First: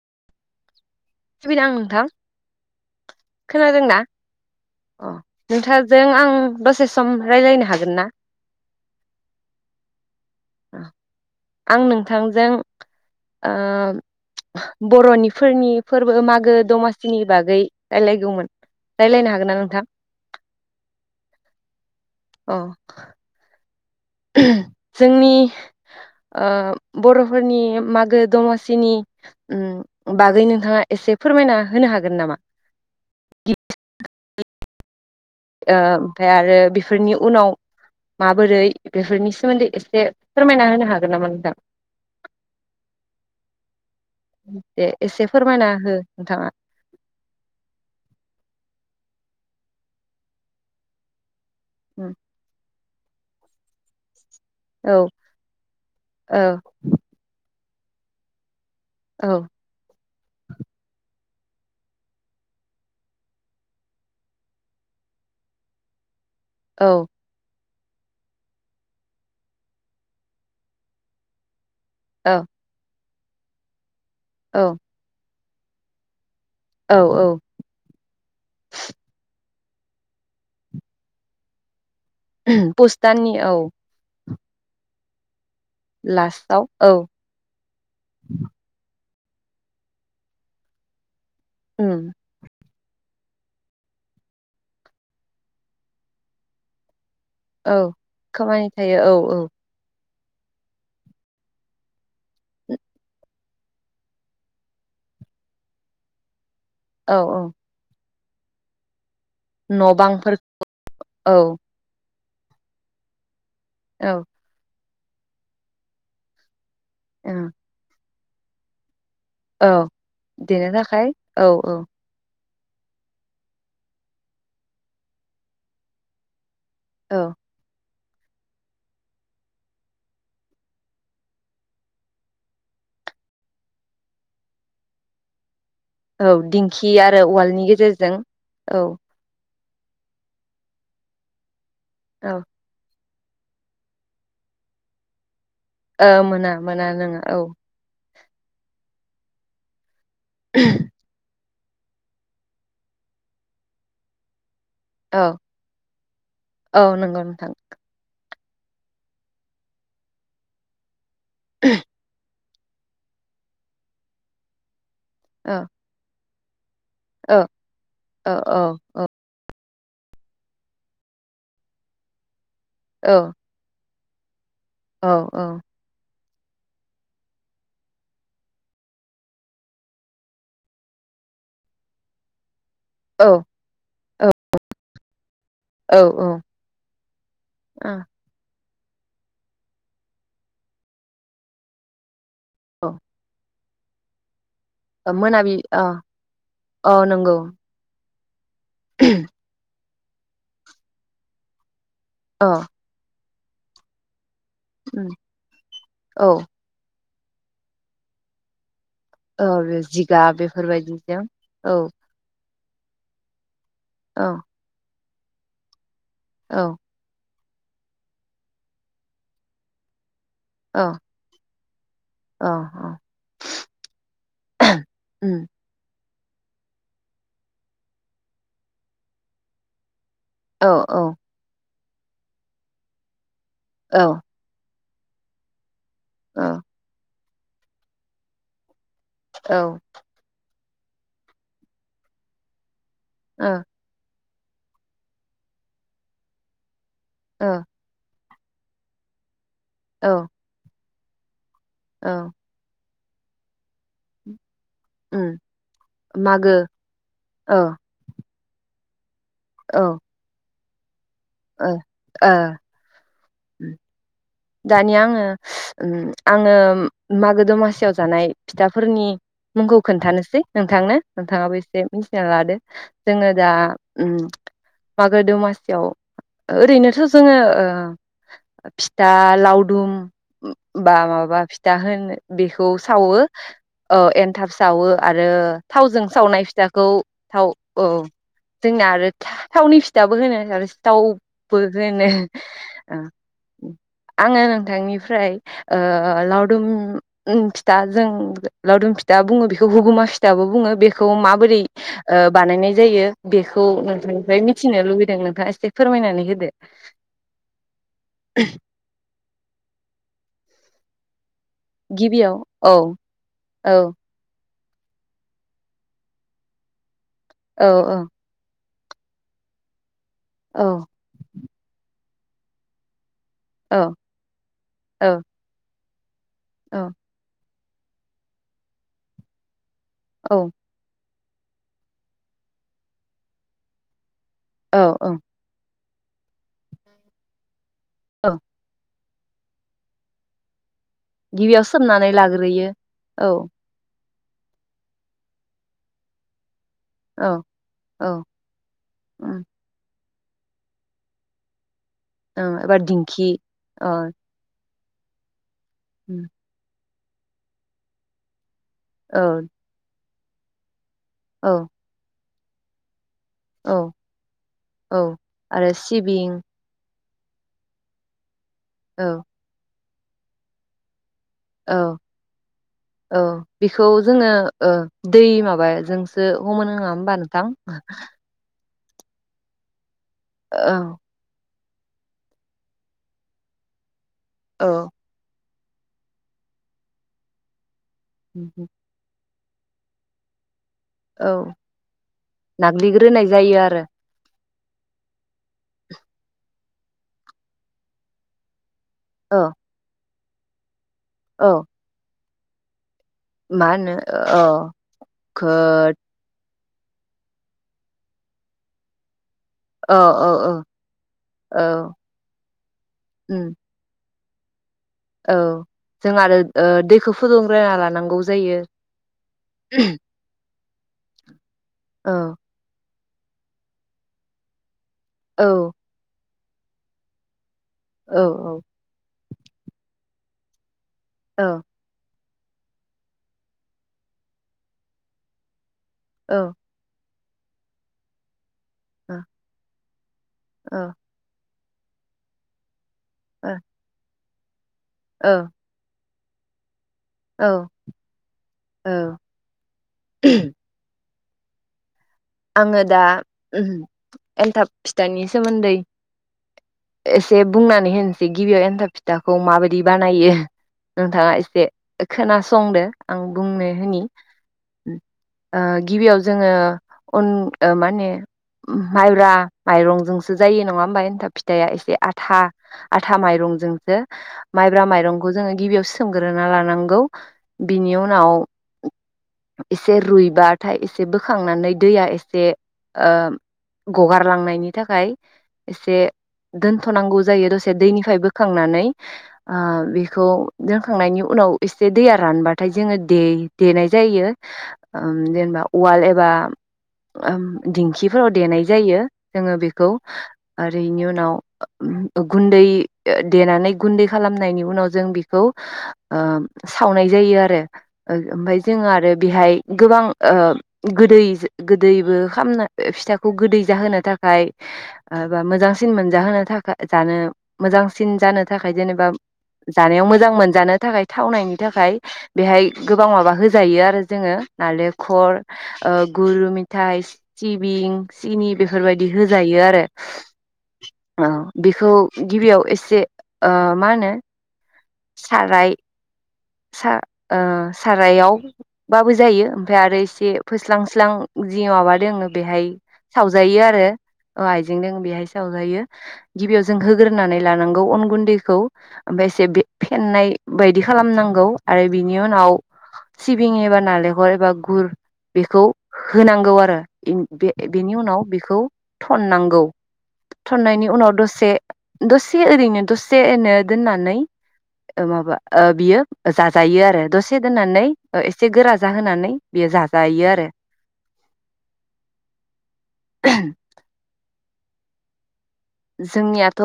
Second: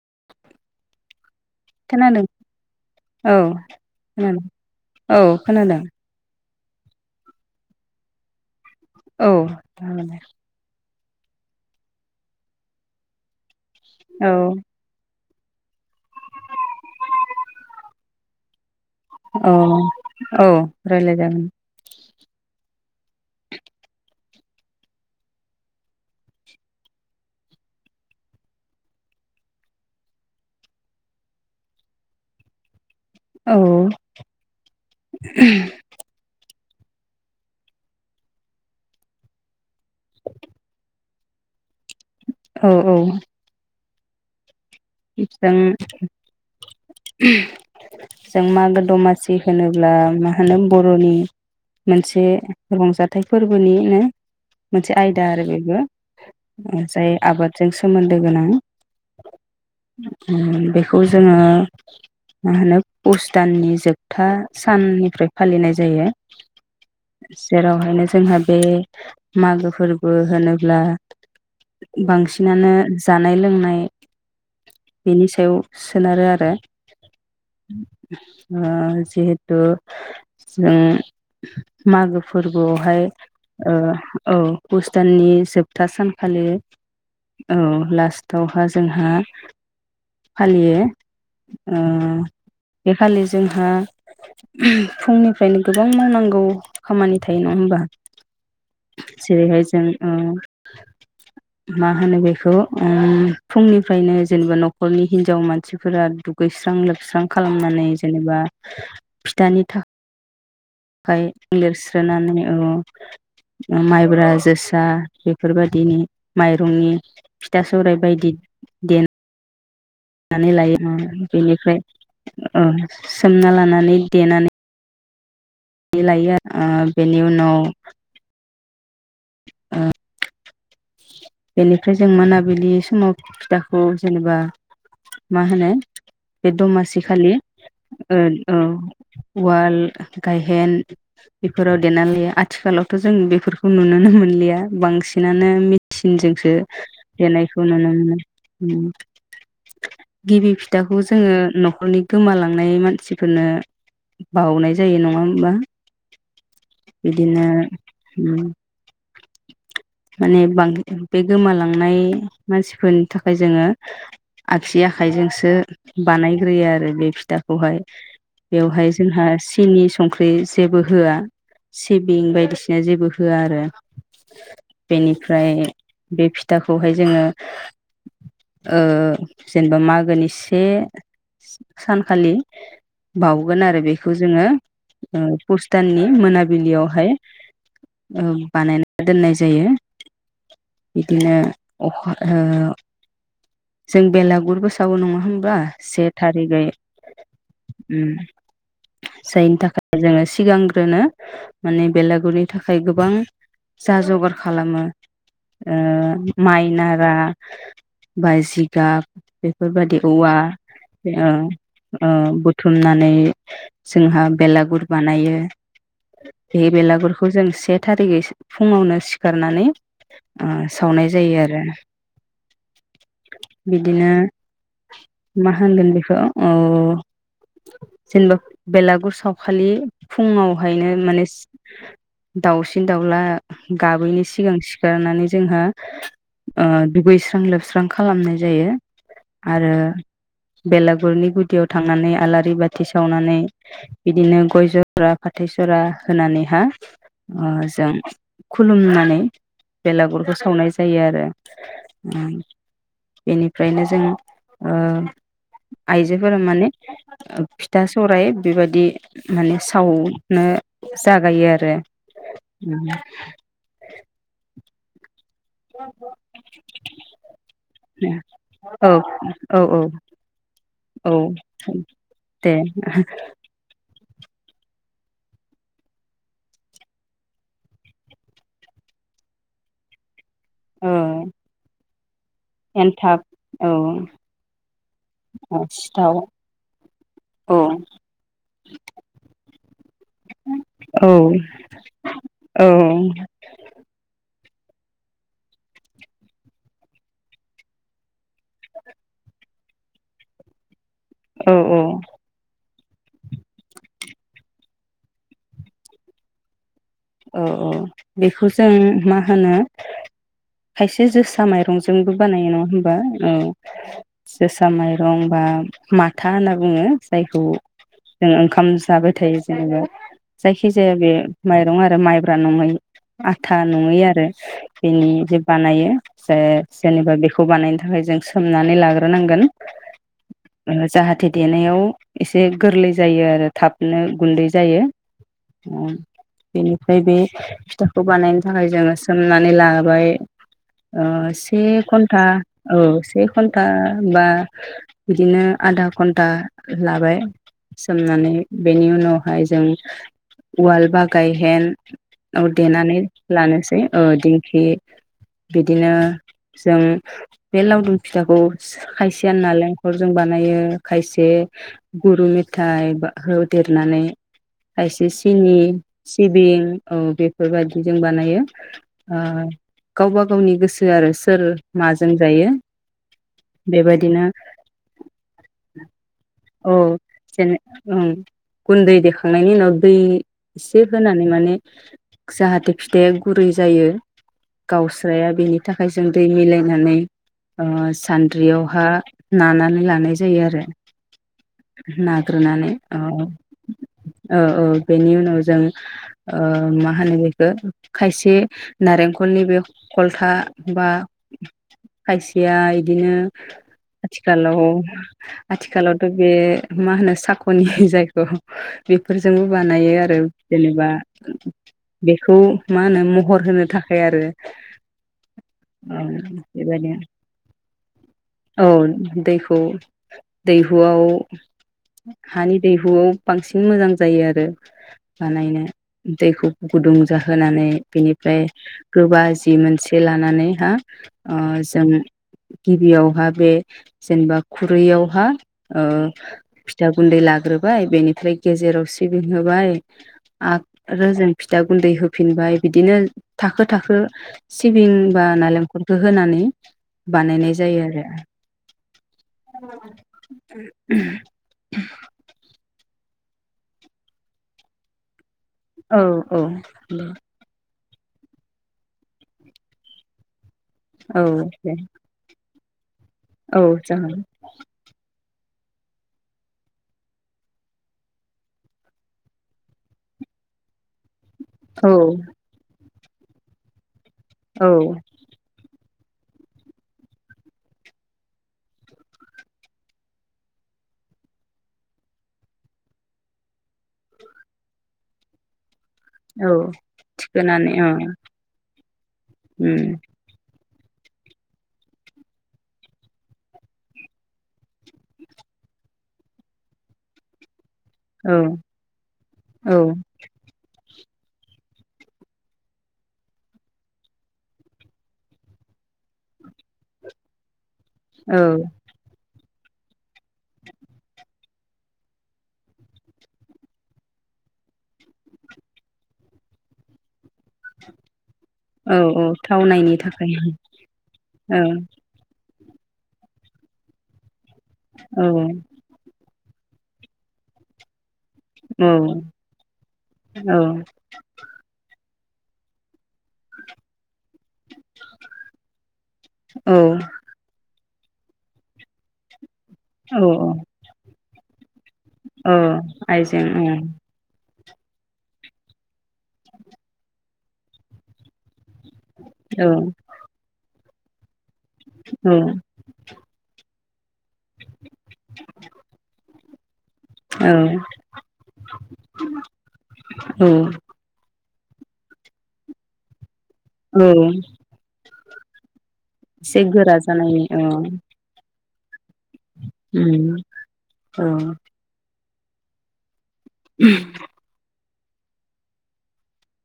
[unintelligible] सुबिदा आं नोंथां खोनादों औ खोनादोंना खोनादों अ औ खोनादों नोंथाजों आं दसे सम रायलायनो हागोन ना औ हागोन दे आं नोंथांजों ओ औ बर'नि फोरनि फोरबो मागो दमासिनि बागै रायलायगौमोन रायलायनो हागोन औ ना नोंथां औ रायलाय जागोन अ जोंनि ओ बर'फोरनि मागो दमासिनि ओम बागै नोंथाङा एसे फोरमायना होनो हागोन नामा? औ ओ ओमफाय आरो बेफोरनि उनाव माबोरै बेफोरनि सोमोन्दै एसे फोरमायना होनो हागोन नामा नोंथां? औ औ उम जों जों मागो दमासि होनोब्ला मा होनो बर'नि उम मोनसे रंजाथाइ फोरबोनि नो मोनसे औ आयदा आरो बेबो औ जाय आबाद जों सोमोन्दो गोनां। औ। ओम बेखौ जोङो मा होनो पौस दाननि जोबथा साननिफ्राय फालिनाय जायो। औ जेराव [unintelligible] जोंहा बे मागो फोरबो होनोब्ला औ बांसिनानो जानाय लोंनाय। औ। नि सायाव सोनारो आरो। औ औ ओ जिहेत तु जों मागो पुस फोरबोआवहाय दाननि औ ओ औ पस्थाननि सोब था सानखालि लास्टाव औ औ लास्टआवहा जोंहा फालियो। उम ओ खालि जोंहा फुंनिफ्रायनो गोबां मावनांगौ खामानि। थायो‌ नङा औ होमबा खामानि थायो औ औ जेरैहाय जों ओम मा होनो बेखौ ओम फुंनिफ्रायनो जेनेबा न'खरनि हिनजाव मानसिफोरा गैस्रां औ लोबस्रां औ खालामनानै जेनेबा फिथानि न' बांफोर थाखाय औ लिरस्रोनानै औ। औ माइब्रा जोसा बेफोरबायदिनि माइ रंनि ओं फिथा सौराइ बायदि देन औ। नानै देनो लायो ओ थाखाय औ औ बेनिफ्राय ओ सोमना लानानै देनानै लायो [unintelligible] आ औ बेनि उनाव ओ बेनिफ्राय जों मोनाबिलि समाव फिथाखौ जेनेबा मा होनो औ बे दिंखि दमासि आरो खालि उवालनि गेजेरजों औ उवाल गायहेन फोराव देना लायो। औ आथिखालाव थ' जों बेफोरखौ नुुनोनो मोनलिया बांसिनानो ओ मोना थिनजोंसो मोना नोङा औ देनायखौ नुनो मोनो। उम गिबि फिथाखौ जोङो न' खरनि गोमालांनाय मानसिफोरनो बावनाय जायो नङा औ होमबा? औ नंगौ बिदिनो नोंथां उम माने [unintelligible] बे गोमालांनाय मानसिफोरनि थाखाय जोङो आखिया आखाइजोंसो औ बानाय ग्रोयो आरो। बे औ फिथाखौहाय औ बेवहाय औ जोंहा सिनि संख्रि जेबो होआ सिबिं बायदिसि बिहाय औ जेबो होआ आरो [inaudible] औ औ बेनिफ्राय बे फिथाखौहाय जोङो ओ जेनेबा मागोनि से सानखालि औ बावगोन आरो बेखौ जोङो पुष ओ दाननि मोनाबिलियावहाय। बानायना दोननाय जायो गदिनो अखा ओ जों बेलागुरबो सावो औ नङा मोनाबि होमबा अ से थारिगै। अ नंगौ उम जायनि थाखाय जोङो सिगांग्रोनो माने बेलागुरनि अ थाखाय गोबां जा जगार खालामो उम ओ औ माइ नारा बायसि गाब औ बेफोरबायादि औवा जिगाब बेफोरबायदिजों ओ औ ओ बुथुमनानै जोंहा औ बेलागुर बानायो। औ बे बेलागुरखौ जों से थारिगैसो फुङावनो सिखारनानै ओ औ सावनाय जायो आरो। औ औ बिदिनो मा होनगोन बेखौ उ जेनेबा बेलागुर सावखाालि औ फुङावहायनो माने स दाउसिन दाउला औ गाबैनि सिगां सि गारनानै जोंहा ओ दुगैस्र स्रां लोबस्रां खालामनाय जायो। औ आरो ओ बेलागुरनि गुदियाव थांनानै आलारि बा थि सावनानै बिदिनो गय जरा फाथै सरा होनानैहा अ जों खुलुमनानै ओ औ बेलागुरखौ सावनाय जा यो आरो। औ उम। बेनिफ्रायनो जों ओ उम आइजोफोरा मागो माने ओ औ फिथा सौराय बेबायदि माने औ ओ साव नो जागायो आरो उम। उम। दानिया आङो उम आङो मागो दमासियाव जानाय औ फिथाफोरनि औ औ मुंखौ खोन्थानोसै नोंथांनो औ नोंथाङाबो एसे मिथिना दे लादो। जोङो दा उम मागो दमासियाव ओरैनोथ' जोङो ओ फि था लावदुम उम औ बा माबा फिथा होनो बेखौ सावो औ एन्थाब सावो आरो थावजों सिथाव सावनाय फिथाखौ थाव औ जोंनिया आरो थावनि फिथा फिथाबो होनो आरो औ सिथावबो होनो ओ आङो नोंथांनिफ्राय ओ लावदुम उम फिथाजों लावदुम फिथा बुङो बि बेखौ हुगुमा फिथाबो बुङो बेखौ खौ औ माबोरै बानायनाय जायो बेखौ नोंथांनिफ्राय मि मिथिनो लुबैदों नोंथाङा एसे फोरमायनानै होदो औ औ बेखौ जों मा होनो खायसे जोसा माइरंजोंबो गिबियाव बानायो नङा औ होनबा औ जोसा माइरं बा माथा होनना बुङो जायखौ औ औ जों ओंखाम जाबाय थायो जेनेबा जायखि औ जाया बे माइ आरो माइब्रा नङै आथा औ नङै आरो बेनि औ जे बानायो से औ जेननिफ्राया बिखौ बानायनि थाखाय जों सोमनानै लाग्रोनांगोन औ ओं जाहाथे देनायाव एसे गोरलै जायो आरो थाबनो गुन्दै जायो औ औ बेनिफ्राय बे खौ औ बानायनो थाखाय जोङो सोमनानै लाबाय से गिबियाव सोमनानै घन्टा लाग्रोयो औ से औ घन्टा बा बिदिनो आधा घन्टा लाबाय औ औ सोमनानै बेनि उम उनावहाय जों वाल बाग गायहेन ओं एबा देनानै दिंखि लानोसै अ औ दिंखि बिदिनो उम जों बेे लाउदुम फिथाखौ औ खायसेआ नालेंखर जों बानायो खायसे औ गुरु मे थाइबा औ होदेरनानै औ खायसे सिनि सिबिं औ बेफोरबायदि जों बानायो। औ ओ गावबा गावनि गोसो आरो। सोर औ माजों जायो औ बेखौ बेबायदिनो जोंङो ओ दै माबाजोंसो हमो औ नंङा होमबा नोंथां? जेने ओं गुन्दै देखांनायनि उनाव दै औ एसे होनानै माने जाहाथे फिथाइया गुरै जायो। औ गावस्राया बेनि थाखाय जों दै मिलायनानै ओ उम सान्द्रियावहा नानानै लानाय जायो आरो। औ नाग्रोनानै औ नाग्लिग्रोनाय जायो आरो। औ औ बेनि उनाव जों ओ मा होनो बेखौ खायसे औ नारेंखलनि बे खल था बा औ। बेयाइ बिदिनो मा होनो अ आथिखालाव खोद आथिखालावथ' बे मा होनो साखनि जायखौ बेफोर जोंबो बानायो औ आरो। औ औ जेनेबा औ बेखौ मा होनो उम महर होनो थाखाय आरो। औ जों आरो ओ बेबायदि दैखौ फुदुंग्रोना लानांगौ जायो औ दैखौ दैहुआव औ हानि दैहुआव बांसिन मोजां जायो आरो। औ बानायनो दैखौ गुंदुं जाहोनानै। औ बेनिफ्राय औ गोबा। जि मोनसे लानानै हा अ औ जोंयो गिबियावहा बे जेनेबा खुरैयावहा ओ फिथा गुन्दै ला ग्रोबाय बेनिफ्राय। गेजेराव सिबिं होबाय। आब औ रोजों। फिथा गुन्दै होफिनबाय बिदिनो। थाखो थाखो। सिबिं बा औ नालेंखरखो। होनानै। औ बानायनाय जायो आरो ओम। औ [inaudible] आङो दा ओहोम एन्थाब फिथानि। सोमोन्दै आरो औ औ एसे बुंनानै। होनसै गिबियाव एन्थाब फिथाखौ माबायदि बानायो। औ नोंथाङा एसे दे खोनास। संदो। आं औ बुंनो होननि। जागोन ओ गिबियाव जोङो। अन ओ माने माइब्रा माइरंजोंसो जायो नङा ओमबा? एनथाबथ फि दाया औ एसे आथा। आथा माइरंजोंसो। औ माइब्रा माइरंखौ जोङो गिबियाव सो। सोमग्रोना लानांगौ बिनि उनाव इसे रुइबाथाय इसे बोखांनानै। दैया एसे ओ गगारलांनायनि थाखाय। एसे औ दोनथ'नांगौ जायो थिखोनानै दसे औ दैनिफ्राय बोखांनानै ओ उम बिखौ। दोंखांनायनि उनाव एसे दैया रानबाथाय जोङो दे देनाय जायो ओम जेनेबा उवाल एबा। ओम। दिंखिफोराव औ देनाय जायो जोङो औ बेखौ आरो। दैनि उनाव, ओ ओ गुन्दै ओ देनानै गुन्दै खालामनायनि उनाव जों बेखौ, ओ सावनाय जायो आरो। ओं औ ओमफाय जोङो आरो बिहाय गोबां ओ गोदै गोदैबो खाम ना ओ फिथाखौ गोदै जाहोनो थाखाय ओ बा मोजांसिन मोनजाहोनो थाखाय जानो मोजांसिन जानो थाखाय औ जेनेबा औ थावनायनि जानायाव मोजां थाखाय मोनजानो थाखाय थावनायनि औ थाखाय बेहाय गोबां माबा होजायो आरो जोङो। औ नारेंखल ओ गुरु मिथाइ सिबिं सिनि औ बेफोरबायदि होजायो आरो औ औ बेखौ गिबियाव एसे ओ मा होनो साराय औ सा ओ सारायावबाबो जायो। ओमफ्राय आरो औ इसे फोस्लांस्लां जि माबा जोंनो औ बेहाय आइजें सावजायो औ आरो जों बेहाय सावजायो गिबियाव जों होग्रोनानै लानांगौ अन गुन्दैखौ ओमफ्राय एसे औ फेनाय बायदि खालामनां गौ। आरो बिनि औ उनाव सिबिं एबा नारेंखल एबा गुर बेखौ होनांगौ आरो। बे औ बेनि उनाव बेखौ थननांगौ थननायनि उनाव दसे दसे ओरैनो दसे नो औ दोननानै ओ माबा ओ बियो एसे जाजायो गोरा आरो दसे जानायनि औ दोननानै ओ एसे गोरा होनानै बेयो जाजायो उम आरो [inaudible] जोंनियाथ'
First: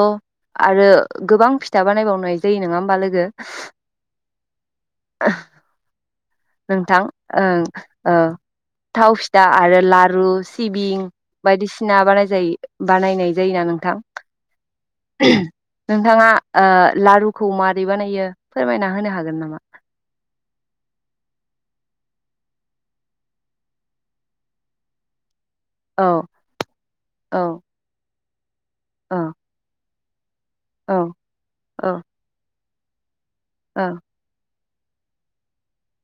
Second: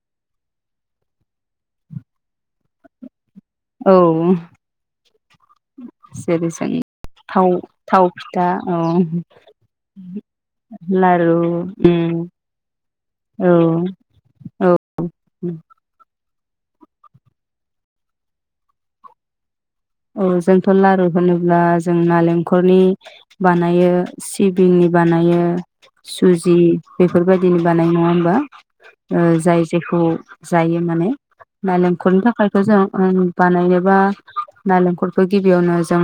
आरो गोबां फिथा बानायबावनाय जायो नङा होमबा लोगो? औ जेरै जों नोंथां थाव ओं थाव ओ फिथा औ थाव फिथा आरो लारु सिबिं लारु बायदिसिना उम बानायजायो बानायनाय औ जायोना नोंथां? औ नोंथां नोंथाङा ओ लारुखौ मारै बानायो फोरमायना होनो हागोन नामा? औ जोंथ' लारु होनोब्ला जों नालेंखलनि बानायो सिबिंनि बानायो औ सुजि औ बेफोरबायदिनि बानायो नङा होम्बा? औ जाय जायखौ जायो औ माने औ नालेंखरनि थाखाय मोजां ओ नों बानायो औ बा नालेंखरखो गिबियावनो जों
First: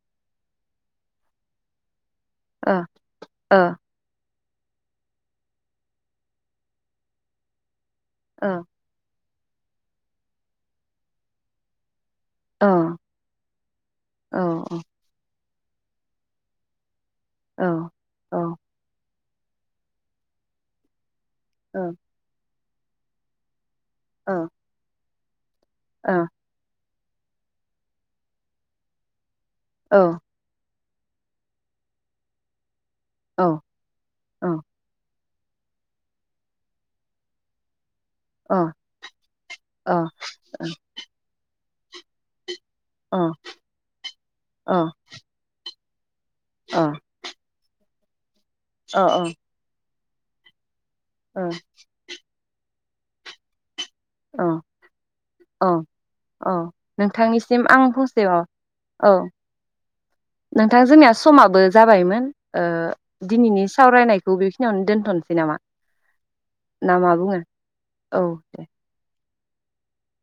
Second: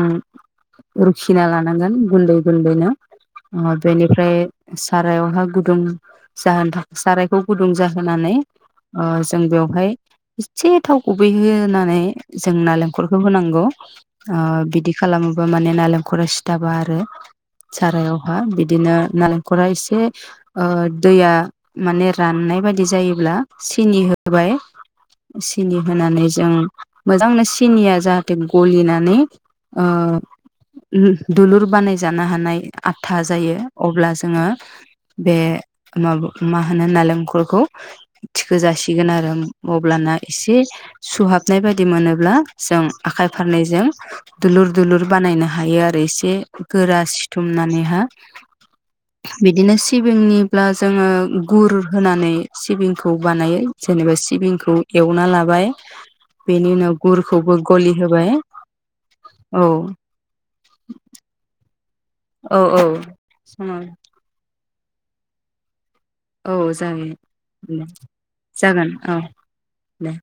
रुखिना लानांगोन। गुन्दै औ गुन्दैनो औ अ बेनिफ्राय सारायावहा गुदुं जाहोनो थाखा सारायखौ गुदुं जा होनानै औ ओ जों बेवहाय एसे थाव गुबै होनानै जों औ नालेंखरखौ होनां गौ ओ औ बिदि खालामो बा माने नालेंखरा सिथाबा आरो सारायावहा औ बिदिनो नालें खरा इसे ओ दैया औ माने राननाय बाय दि जायोब्ला सिनि औ होबाय सिनि होनानै जों मोजांनो सिनिया जाहा थे गलिनानै ओ उम दुलुर बानायजानो हानाय आटथा जायो अब्ला जोङो बे माबा मा होनो नालेंखरखौ? थिखो जासिगोन आरो उम अब्लाना एसे सुहाब नाय बायदि मोनोब्ला जों आखाइ फारनैजों दुलुर दुलुर बानायनो हायो आर [unintelligible] ए गोरा सिथुमनानैहा [inaudible] अ अ बिदिनो सिबिंनिब्ला जोङो गुर होनानै सिबिं खौ बानायो। जेनेबा सिबिंखौ एवना लाबाय बेनि उनाव गुरखौबो नोंथांनिसिम आं गलि फंसे होबाय औ औ। नोंथां जोंनिया समाबो जाबायमोन औ ओ औ दिनैनि समाव सावरायनायखौ बे खिनियावनो दोनथ'नोसै नामा? औ ना जायो मा बुङो दे औ दे जागोन औ। दे